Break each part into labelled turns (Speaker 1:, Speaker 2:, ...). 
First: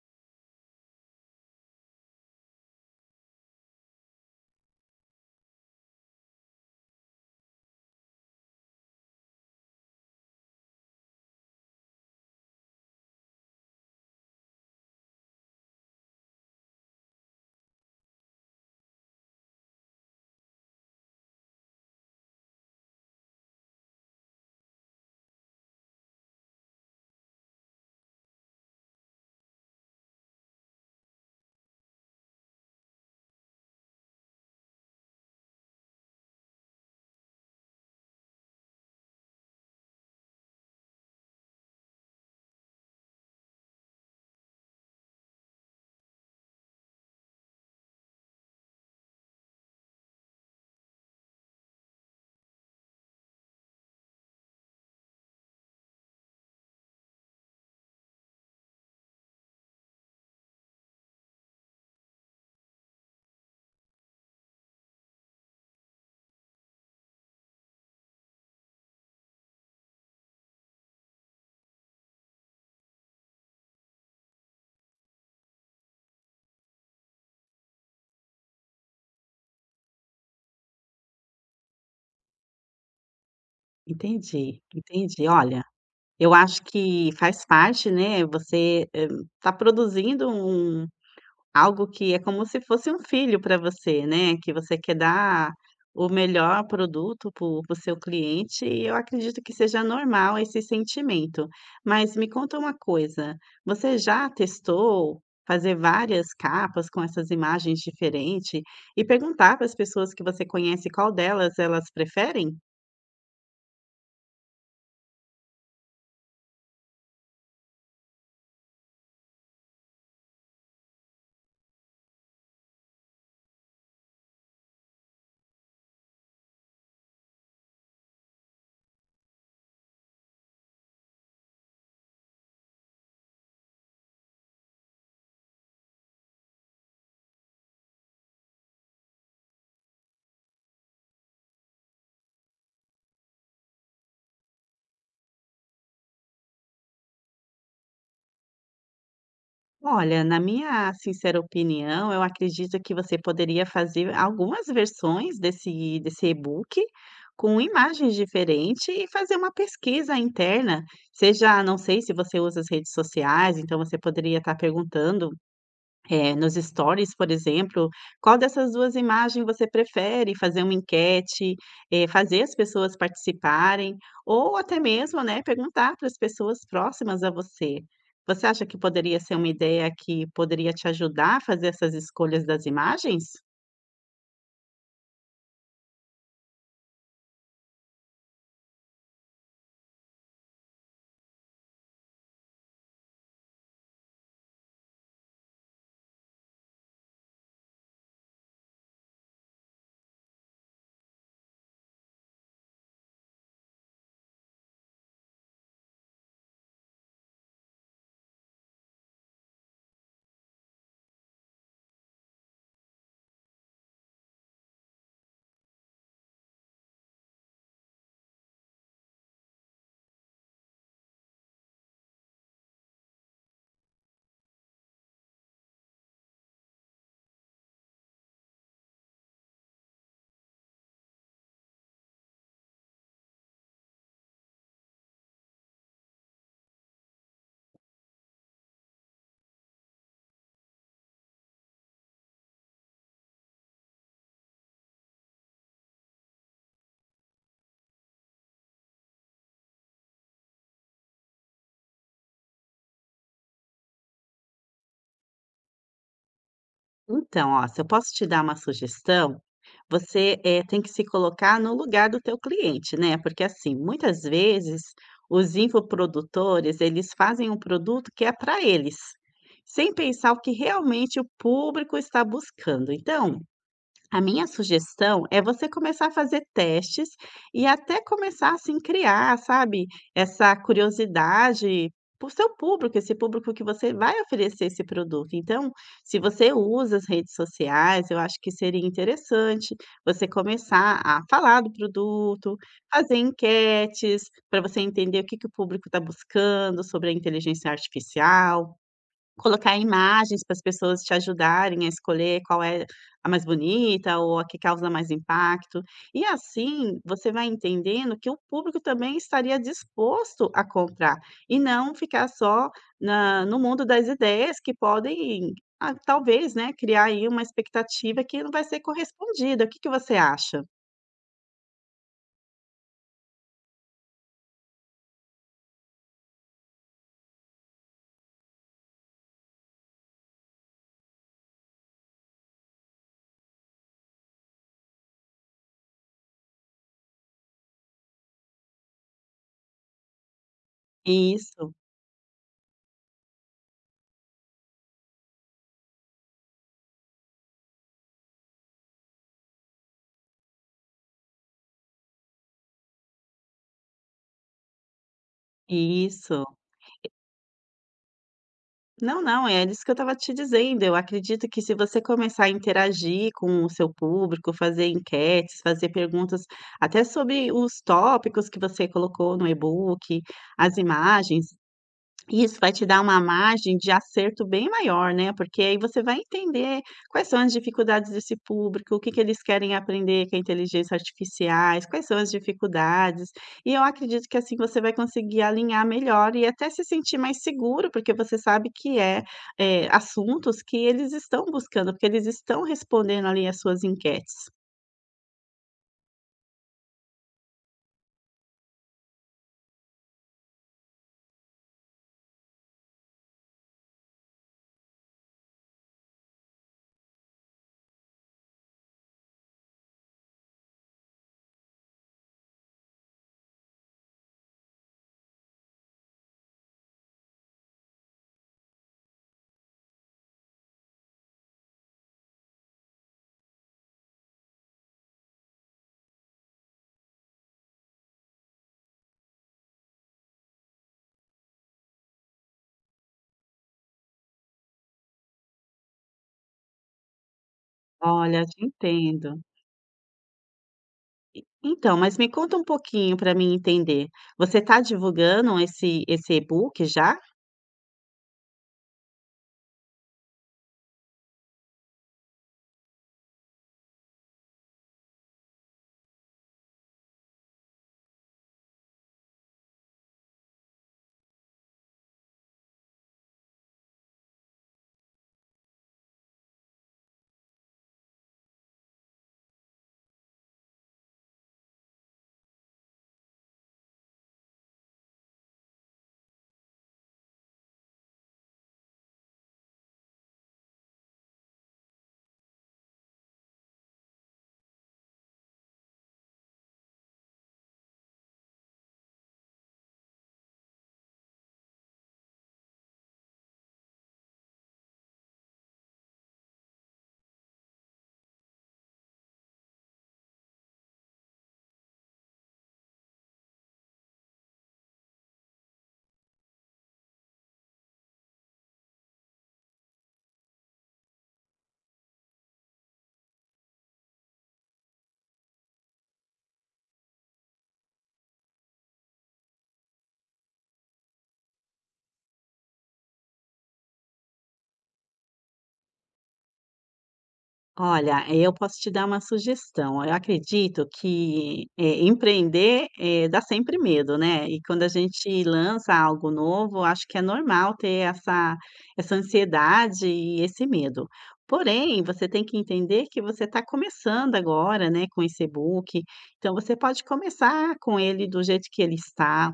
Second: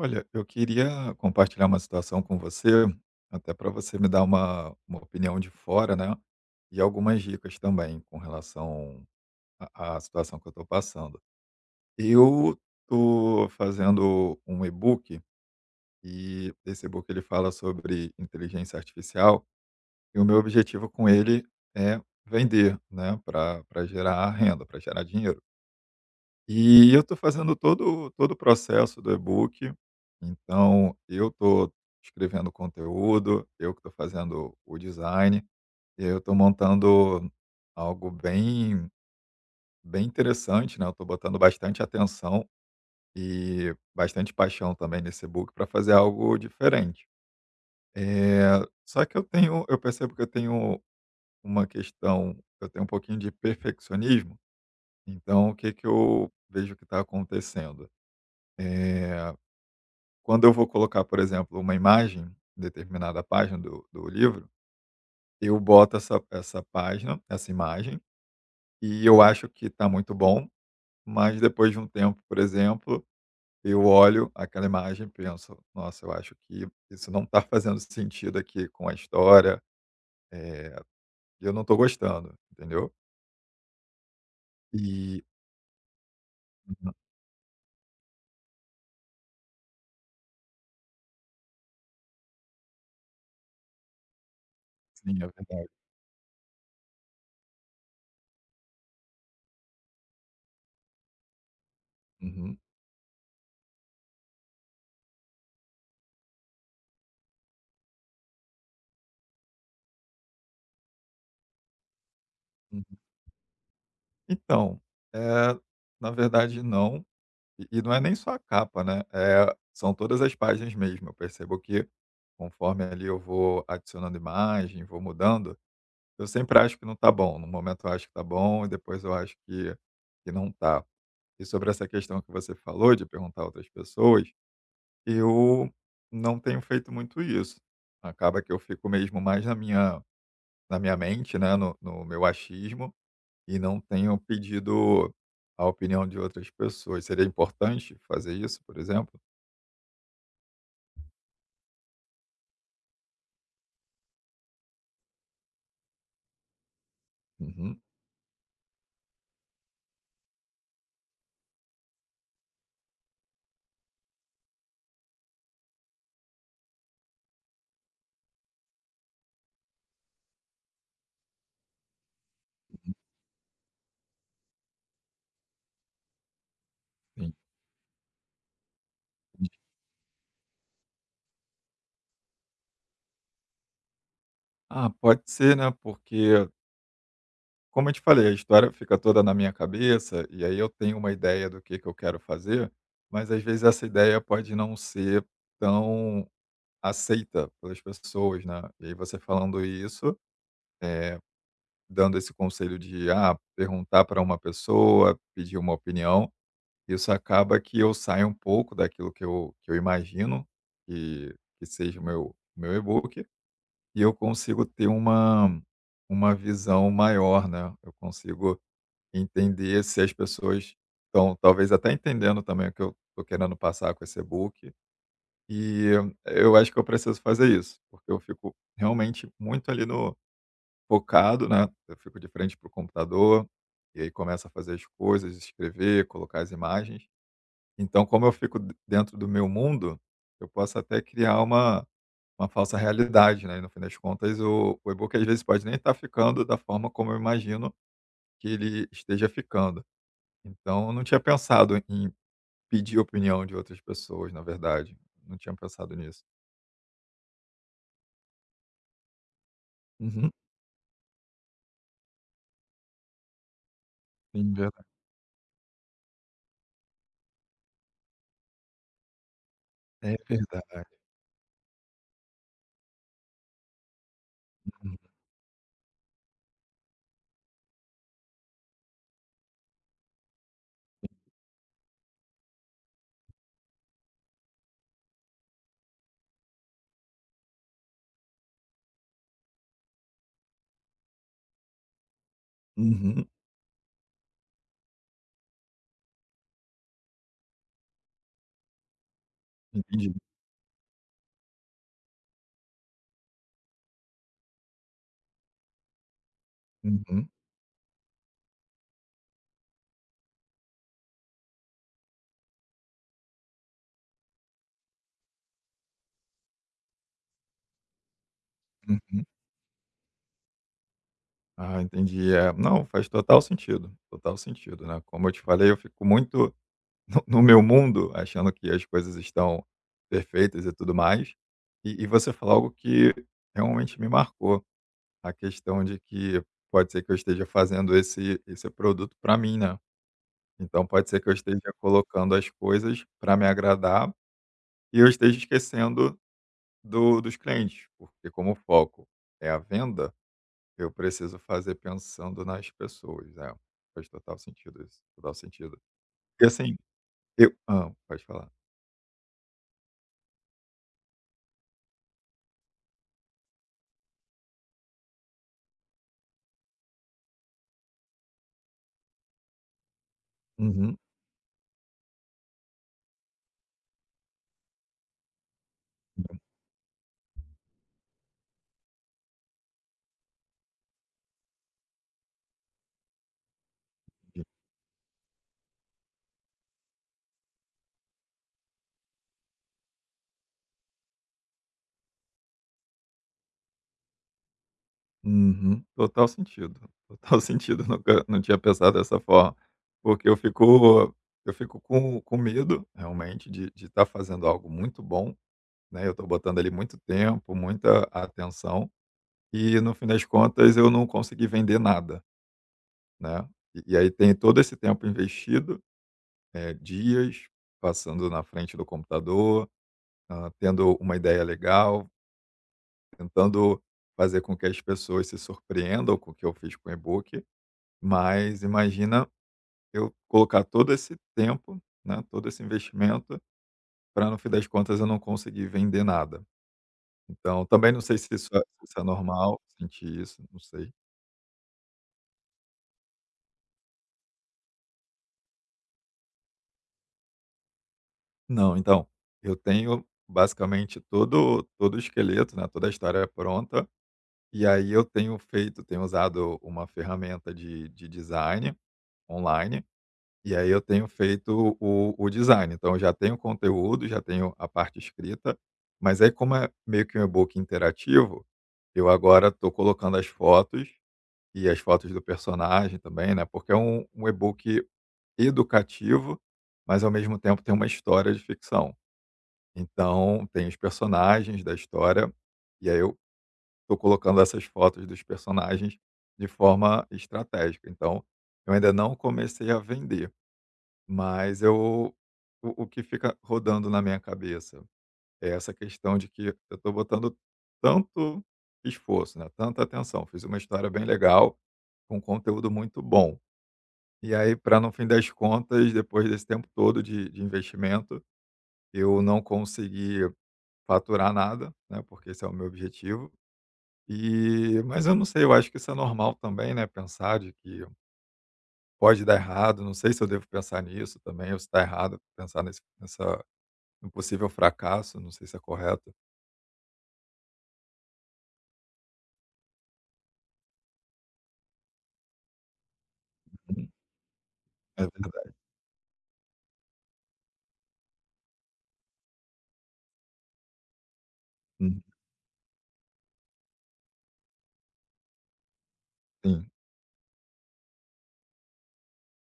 Speaker 1: Olha, eu queria compartilhar uma situação com você, até para você me dar uma opinião de fora, né? E algumas dicas também com relação à situação que eu estou passando. Eu estou fazendo um e-book e esse e-book ele fala sobre inteligência artificial e o meu objetivo com ele é vender, né? Para gerar renda, para gerar dinheiro. E eu estou fazendo todo o processo do e-book, então eu estou escrevendo o conteúdo, eu que estou fazendo o design, e aí eu estou montando algo bem interessante, né, eu estou botando bastante atenção e bastante paixão também nesse e-book para fazer algo diferente. Eh, Só que eu percebo que eu tenho uma questão, eu tenho um pouquinho de perfeccionismo, então o que que eu vejo que está acontecendo? Eh Quando eu vou colocar, por exemplo, uma imagem em determinada página do livro, eu boto essa imagem, e eu acho que está muito bom, mas depois de um tempo, por exemplo, eu olho aquela imagem e penso: "Nossa, eu acho que isso não está fazendo sentido aqui com a história, eh, eu não estou gostando", entendeu?
Speaker 2: Entendi,
Speaker 1: E
Speaker 2: entendi. Olha, eu acho
Speaker 1: uhum.
Speaker 2: que faz parte, né, você, está produzindo um algo que é como se fosse um filho para você, né, que você quer
Speaker 1: Sim, é
Speaker 2: dar
Speaker 1: verdade.
Speaker 2: o melhor produto para o seu cliente e eu acredito que seja normal esse sentimento. Mas me conta
Speaker 1: Uhum,
Speaker 2: uma coisa, você já testou fazer várias capas com essas imagens diferentes e perguntar para as pessoas que você conhece qual delas elas preferem?
Speaker 1: uhum. Então, eh, na verdade não. E não é nem só a capa, né. É, são todas as páginas mesmo. Eu percebo que conforme ali eu vou adicionando imagem, vou mudando, eu sempre acho que não tá bom. No momento eu acho que tá bom e depois eu acho que não tá. E sobre essa questão que você falou de perguntar a outras pessoas, eu não tenho feito muito isso. Acaba que eu fico mesmo mais na minha mente, né, no meu achismo e não tenho pedido a opinião de outras pessoas. Seria importante fazer isso, por exemplo?
Speaker 2: Olha, na minha sincera opinião, eu acredito que você poderia fazer algumas versões desse e-book com
Speaker 1: Uhum,
Speaker 2: imagens diferentes e fazer uma pesquisa interna, seja não sei se você usa as redes sociais, então você poderia estar perguntando é, nos stories, por exemplo, qual dessas 2 imagens você prefere? Fazer uma enquete, fazer as pessoas participarem, ou até mesmo, né, perguntar para as pessoas próximas a
Speaker 1: sim.
Speaker 2: você. Você acha que poderia ser uma ideia que poderia te ajudar a fazer essas escolhas das imagens?
Speaker 1: Ah, pode ser, né, porque, como eu te falei, a história fica toda na minha cabeça, e aí eu tenho uma ideia do que eu quero fazer, mas às vezes essa ideia pode não ser tão aceita pelas pessoas, né. E aí você falando isso, eh, dando esse conselho de, ah, perguntar para uma pessoa, pedir uma opinião, isso acaba que eu saio um pouco daquilo que eu imagino que que seja o meu e-book, e eu consigo ter uma visão maior, né, eu consigo entender se as pessoas estão talvez até entendendo também o que eu estou querendo passar com esse e-book, e eu acho que eu preciso fazer isso, porque eu fico realmente muito ali no focado, né, eu fico de frente para o computador, e aí começo a fazer as coisas, escrever, colocar as imagens, então como eu fico d dentro do meu mundo, eu posso até criar uma falsa realidade, né, e no fim das contas o e-book, às vezes, pode nem estar ficando da forma como eu imagino que ele esteja ficando. Então eu não tinha pensado em pedir opinião de outras pessoas, na verdade, não tinha pensado nisso.
Speaker 2: Então, ó, se eu posso te dar uma sugestão,
Speaker 1: Uhum.
Speaker 2: você, tem que se colocar no lugar do teu cliente, né, porque, assim, muitas
Speaker 1: Sim,
Speaker 2: vezes
Speaker 1: verdade.
Speaker 2: os infoprodutores, eles fazem um produto que é para eles, sem
Speaker 1: É
Speaker 2: pensar o que
Speaker 1: verdade.
Speaker 2: realmente o público está buscando. Então, a minha sugestão é você começar a fazer testes e até começar, assim, criar, sabe, essa curiosidade para o seu público, esse público que você vai oferecer esse produto. Então, se você usa as redes sociais, eu acho que seria interessante você começar a falar do produto, fazer
Speaker 1: Uhum.
Speaker 2: enquetes para você entender o que que o público está buscando sobre a inteligência artificial, colocar
Speaker 1: Entendi.
Speaker 2: imagens para as pessoas te ajudarem a escolher qual é a mais bonita ou a que causa mais impacto. E assim,
Speaker 1: Uhum,
Speaker 2: você vai entendendo que o público também estaria disposto a comprar e não ficar só na no mundo das ideias que podem, ah, talvez, né, criar aí uma expectativa que não vai ser
Speaker 1: uhum.
Speaker 2: correspondida. O que que você acha?
Speaker 1: Ah, entendi. É, não, faz total sentido, né. Como eu te falei, eu fico muito no meu mundo, achando que as coisas estão perfeitas e tudo mais. E você falou algo que realmente me marcou, a questão de que pode ser que eu esteja fazendo esse produto para mim, né. Então pode ser que eu esteja
Speaker 2: Isso,
Speaker 1: colocando as coisas para me agradar e eu esteja esquecendo do dos clientes, porque como o foco é a venda, eu preciso fazer pensando nas pessoas, é. Faz total sentido isso, total sentido.
Speaker 2: isso.
Speaker 1: E assim, eu hã, pode falar.
Speaker 2: Não, não, é isso que eu estava te dizendo. Eu acredito que se você começar a interagir com o seu público, fazer enquetes, fazer perguntas até sobre os tópicos que você colocou no e-book, as
Speaker 1: Uhum.
Speaker 2: imagens, isso vai te dar uma margem de acerto bem maior, né, porque aí você vai entender quais são as dificuldades desse público, o que que eles querem aprender com a inteligência artificiais, quais são as dificuldades. E eu acredito que assim você vai conseguir alinhar melhor e até se sentir mais seguro, porque você sabe que é, assuntos que eles estão buscando, porque eles estão respondendo ali as suas enquetes.
Speaker 1: Uhum. Total sentido, total sentido. Nunca não tinha pensado dessa forma, porque eu fico com medo, realmente, de estar fazendo algo muito bom, né, eu estou botando ali muito tempo, muita atenção, e no fim das contas eu não consegui vender nada, né. E aí tem todo esse tempo investido, dias passando na frente do computador, hã, tendo uma ideia legal, tentando fazer com que as pessoas se surpreendam com o que eu fiz com o e-book. Mas imagina eu colocar todo esse tempo, né, todo esse investimento para no fim das contas eu não conseguir vender nada. Então também não sei se
Speaker 2: Olha, te
Speaker 1: se isso é
Speaker 2: entendo.
Speaker 1: normal, sentir isso, não sei.
Speaker 2: Então, mas me conta um pouquinho para mim entender. Você está divulgando esse e-book já?
Speaker 1: Não, então, eu tenho basicamente todo o esqueleto, né, toda a história pronta, e aí eu tenho feito tenho usado uma ferramenta de design online. E aí eu tenho feito o design. Então eu já tenho conteúdo, já tenho a parte escrita, mas aí como é meio que um e-book interativo, eu agora estou colocando as fotos e as fotos do personagem também, né, porque é um e-book educativo, mas ao mesmo tempo tem uma história de ficção. Então tem os personagens da história, e aí eu estou colocando essas fotos dos personagens de forma estratégica. Então eu ainda não comecei a vender. Mas eu o que fica rodando na minha cabeça é essa questão de que eu estou botando tanto esforço, né, tanta atenção, fiz uma história bem legal, com conteúdo muito bom. E aí para no fim das contas, depois desse tempo todo de investimento, eu não consegui faturar nada, né, porque esse é o meu objetivo. E mas eu não sei, eu acho que isso é normal também, né, pensar de que pode dar errado, não sei se eu devo pensar nisso também ou se está errado pensar nesse nessa. Um possível fracasso, não sei se é correto.
Speaker 2: Olha, eu posso te dar uma sugestão. Eu acredito que, empreender, dá sempre
Speaker 1: Uhum.
Speaker 2: medo, né. E quando a
Speaker 1: É
Speaker 2: gente
Speaker 1: verdade.
Speaker 2: lança algo novo, acho que é normal ter essa ansiedade e esse medo.
Speaker 1: Uhum.
Speaker 2: Porém, você tem que entender que você está começando agora, né, com esse e-book, então
Speaker 1: Sim.
Speaker 2: você pode começar com ele do jeito que ele está,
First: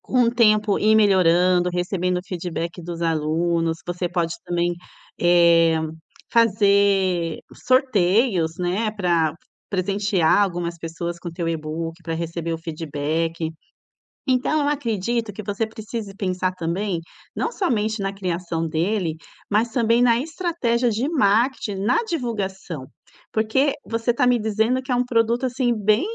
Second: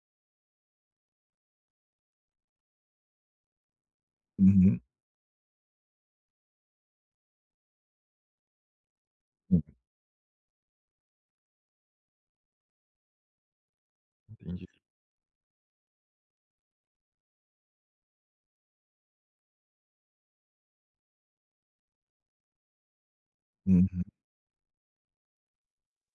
Speaker 2: com o tempo ir melhorando, recebendo feedback dos alunos, você pode também,
Speaker 1: Uhum.
Speaker 2: eh, fazer sorteios, né, para
Speaker 1: Uhum.
Speaker 2: presentear algumas pessoas com teu e-book, para receber o feedback. Então,
Speaker 1: Entendi.
Speaker 2: eu acredito que você precise pensar também, não somente na criação dele, mas também na estratégia de marketing, na divulgação. Porque
Speaker 1: Uhum.
Speaker 2: você está me dizendo que é um produto, assim, bem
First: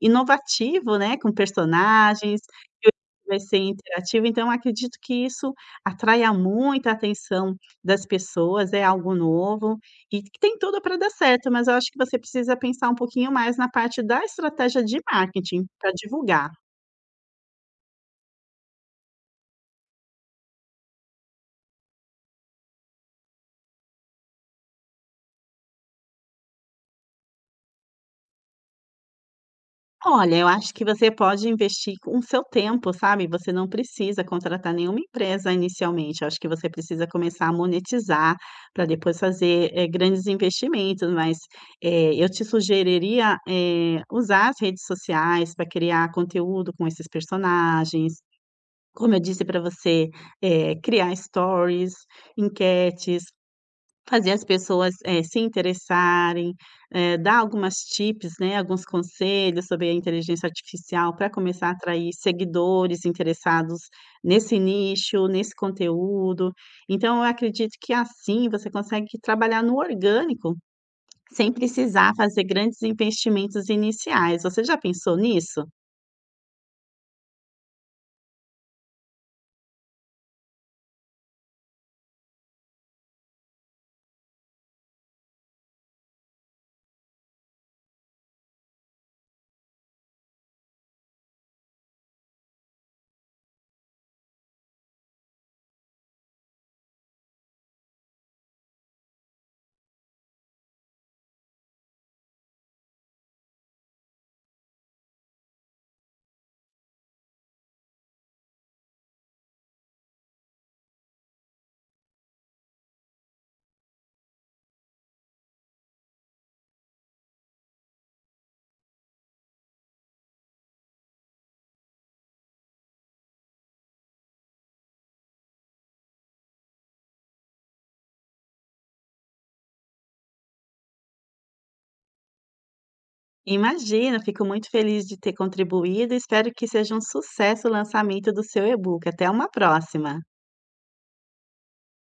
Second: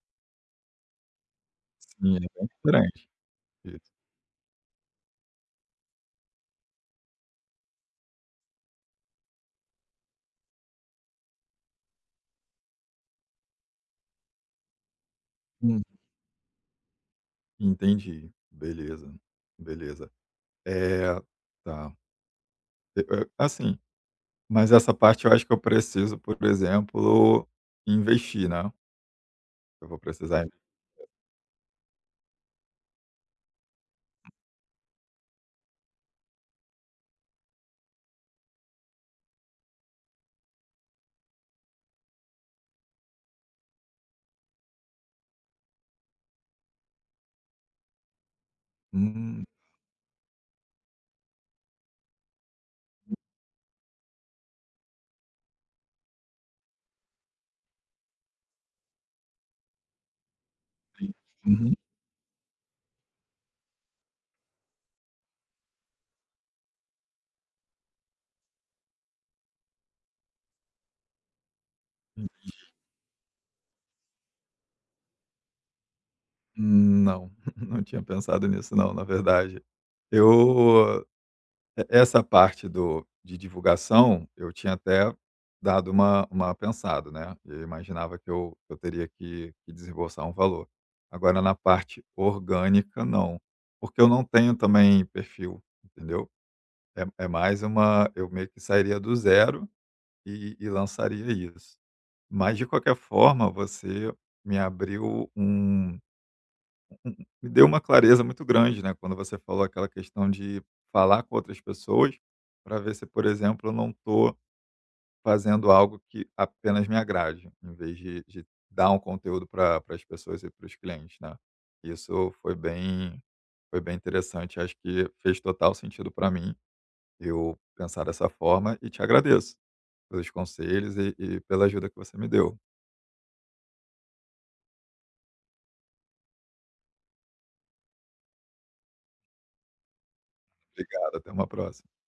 Speaker 2: inovativo, né, com
Speaker 1: Sim, é
Speaker 2: personagens,
Speaker 1: bem
Speaker 2: que
Speaker 1: diferente
Speaker 2: vai ser
Speaker 1: isso.
Speaker 2: interativo, então eu acredito que isso atraia muita atenção das pessoas, é algo novo e que tem tudo para dar certo, mas eu acho que você precisa pensar um pouquinho mais na parte da estratégia de marketing
Speaker 1: Hum.
Speaker 2: para divulgar.
Speaker 1: Entendi. Beleza, beleza. É, tá. E eh, assim, mas essa parte eu acho que eu preciso, por exemplo, investir, né. Eu vou
Speaker 2: Olha,
Speaker 1: precisar
Speaker 2: eu acho que você pode investir com o seu tempo, sabe. Você não precisa contratar nenhuma empresa inicialmente. Eu acho que você precisa começar a monetizar para depois fazer, grandes investimentos. Mas, eu te sugeriria, usar as redes sociais para criar conteúdo com esses personagens. Como eu
Speaker 1: hum,
Speaker 2: disse para você, criar stories, enquetes, fazer as pessoas, se interessarem, dar algumas tips, né, alguns conselhos sobre a inteligência artificial para começar a
Speaker 1: uhum.
Speaker 2: atrair seguidores interessados nesse nicho, nesse conteúdo. Então eu acredito que assim você consegue trabalhar no orgânico, sem precisar fazer grandes investimentos iniciais. Você já pensou nisso?
Speaker 1: Hum, não, não tinha pensado nisso não, na verdade. Eu. E essa parte do de divulgação, eu tinha até dado uma pensada, né, eu imaginava que eu teria que desembolsar um valor. Agora na parte orgânica não, porque eu não tenho também perfil, entendeu. É mais uma. Eu meio que sairia do zero e lançaria isso. Mas de qualquer forma, você me abriu um me deu uma clareza muito grande, né, quando você falou aquela questão de falar com outras pessoas para ver se, por exemplo, eu não estou fazendo algo que apenas me agrade, em vez de dar um conteúdo para as pessoas e para os clientes, né? Isso foi bem interessante. Acho que fez total sentido para mim eu pensar dessa forma e te agradeço pelos conselhos e pela ajuda que você me deu.
Speaker 2: Imagina, fico muito feliz de ter contribuído e espero que seja um sucesso o lançamento do seu e-book. Até uma próxima.
Speaker 1: Obrigado. Até uma próxima.